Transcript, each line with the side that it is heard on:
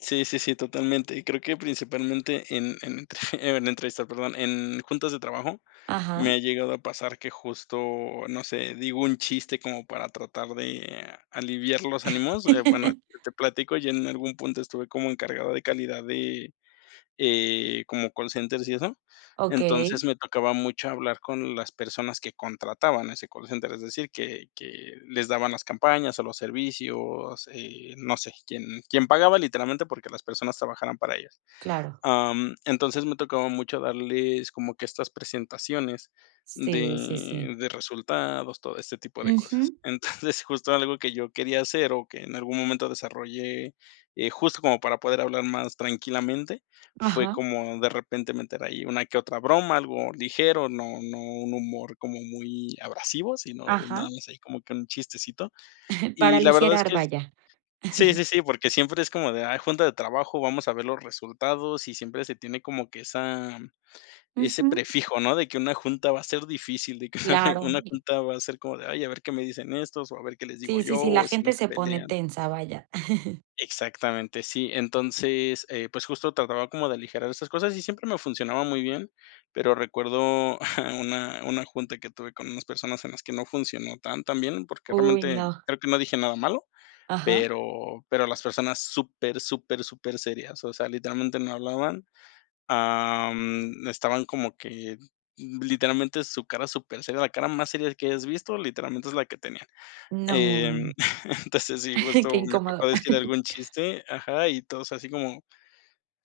left: Sí, sí, sí, totalmente. Y creo que principalmente, en entre en la entrevista, perdón, en juntas de trabajo, me
right: Ajá.
left: ha llegado a pasar que justo, no sé, digo un chiste como para tratar, de aliviar los ánimos. Eh, bueno, te platico, yo en algún punto, estuve como encargado de calidad, de, eh, como call centers y eso, entonces,
right: Okey.
left: me tocaba mucho hablar con las personas, que contrataban ese call center, es decir, que que les daban las campañas o los servicios, eh, no sé, quién quién pagaba literalmente, porque las personas trabajaran para ellas.
right: Claro.
left: Am, entonces, me tocaba mucho darles como, que estas presentaciones,
right: Sí, sí, sí.
left: de de resultados, todo este tipo de cosas.
right: Ujú.
left: Entonces justo algo que yo quería hacer, o que en algún momento desarrollé, eh, justo, como para poder hablar más tranquilamente, fue
right: Ajá.
left: como de repente, meter ahí una que otra broma, algo ligero, no no un humor como muy abrasivo, sino,
right: Ajá.
left: nada más, ahí como que un chistecito.
right: Para
left: Y la verdad es
right: aligerar,
left: que es
right: vaya.
left: sí, sí, sí, porque siempre es como de: "Ay, junta de trabajo, vamos a ver los resultados", y siempre se tiene como, que esa ese
right: Ujú.
left: prefijo, ¿no? De que una junta va a ser difícil, de que
right: Claro,
left: una
right: y
left: junta, va a ser como de: "Ay, a ver qué me dicen estos, o a ver qué les digo
right: Sí, sí,
left: yo,
right: sí, la
left: o si no
right: gente
left: se
right: se pone
left: pelean".
right: tensa, vaya.
left: Exactamente, sí. Entonces, eh, pues justo trataba como de aligerar esas cosas, y siempre me funcionaba muy bien, pero recuerdo una una junta que tuve, con unas personas, en las que no funcionó tan, tan bien, porque
right: Uy,
left: realmente,
right: no.
left: creo que no dije nada malo,
right: Ajá.
left: pero pero las personas, súper, súper, súper serias, o sea, literalmente no hablaban, am, estaban como que literalmente, su cara super seria, la cara más seria que hayas visto, literalmente es la que tenían. Em,
right: No.
left: entonces, sí,
right: Qué
left: justo me tocó
right: incómodo.
left: decir algún chiste, ajá, y todos, así como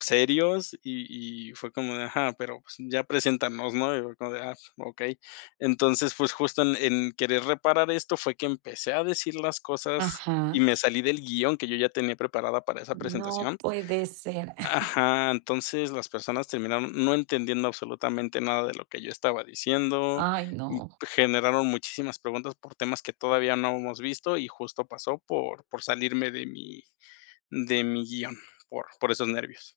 left: serios y y fue como de ajá, pero, pues, ya preséntanos, ¿no? Y fue como de: "Ah, okey". Entonces, pues justo, en en querer, reparar esto fue que empecé a decir las cosas, y
right: Ajá
left: me salí del guion que yo ya tenía preparado para esa
right: No
left: presentación
right: puede ser.
left: Ajá, entonces, las personas terminaron, no entendiendo absolutamente nada, de lo que yo estaba diciendo,
right: Ay,
left: y
right: no.
left: generaron muchísimas preguntas, por temas que todavía no habíamos visto y justo pasó por por salirme de mi de mi guión, por por esos nervios.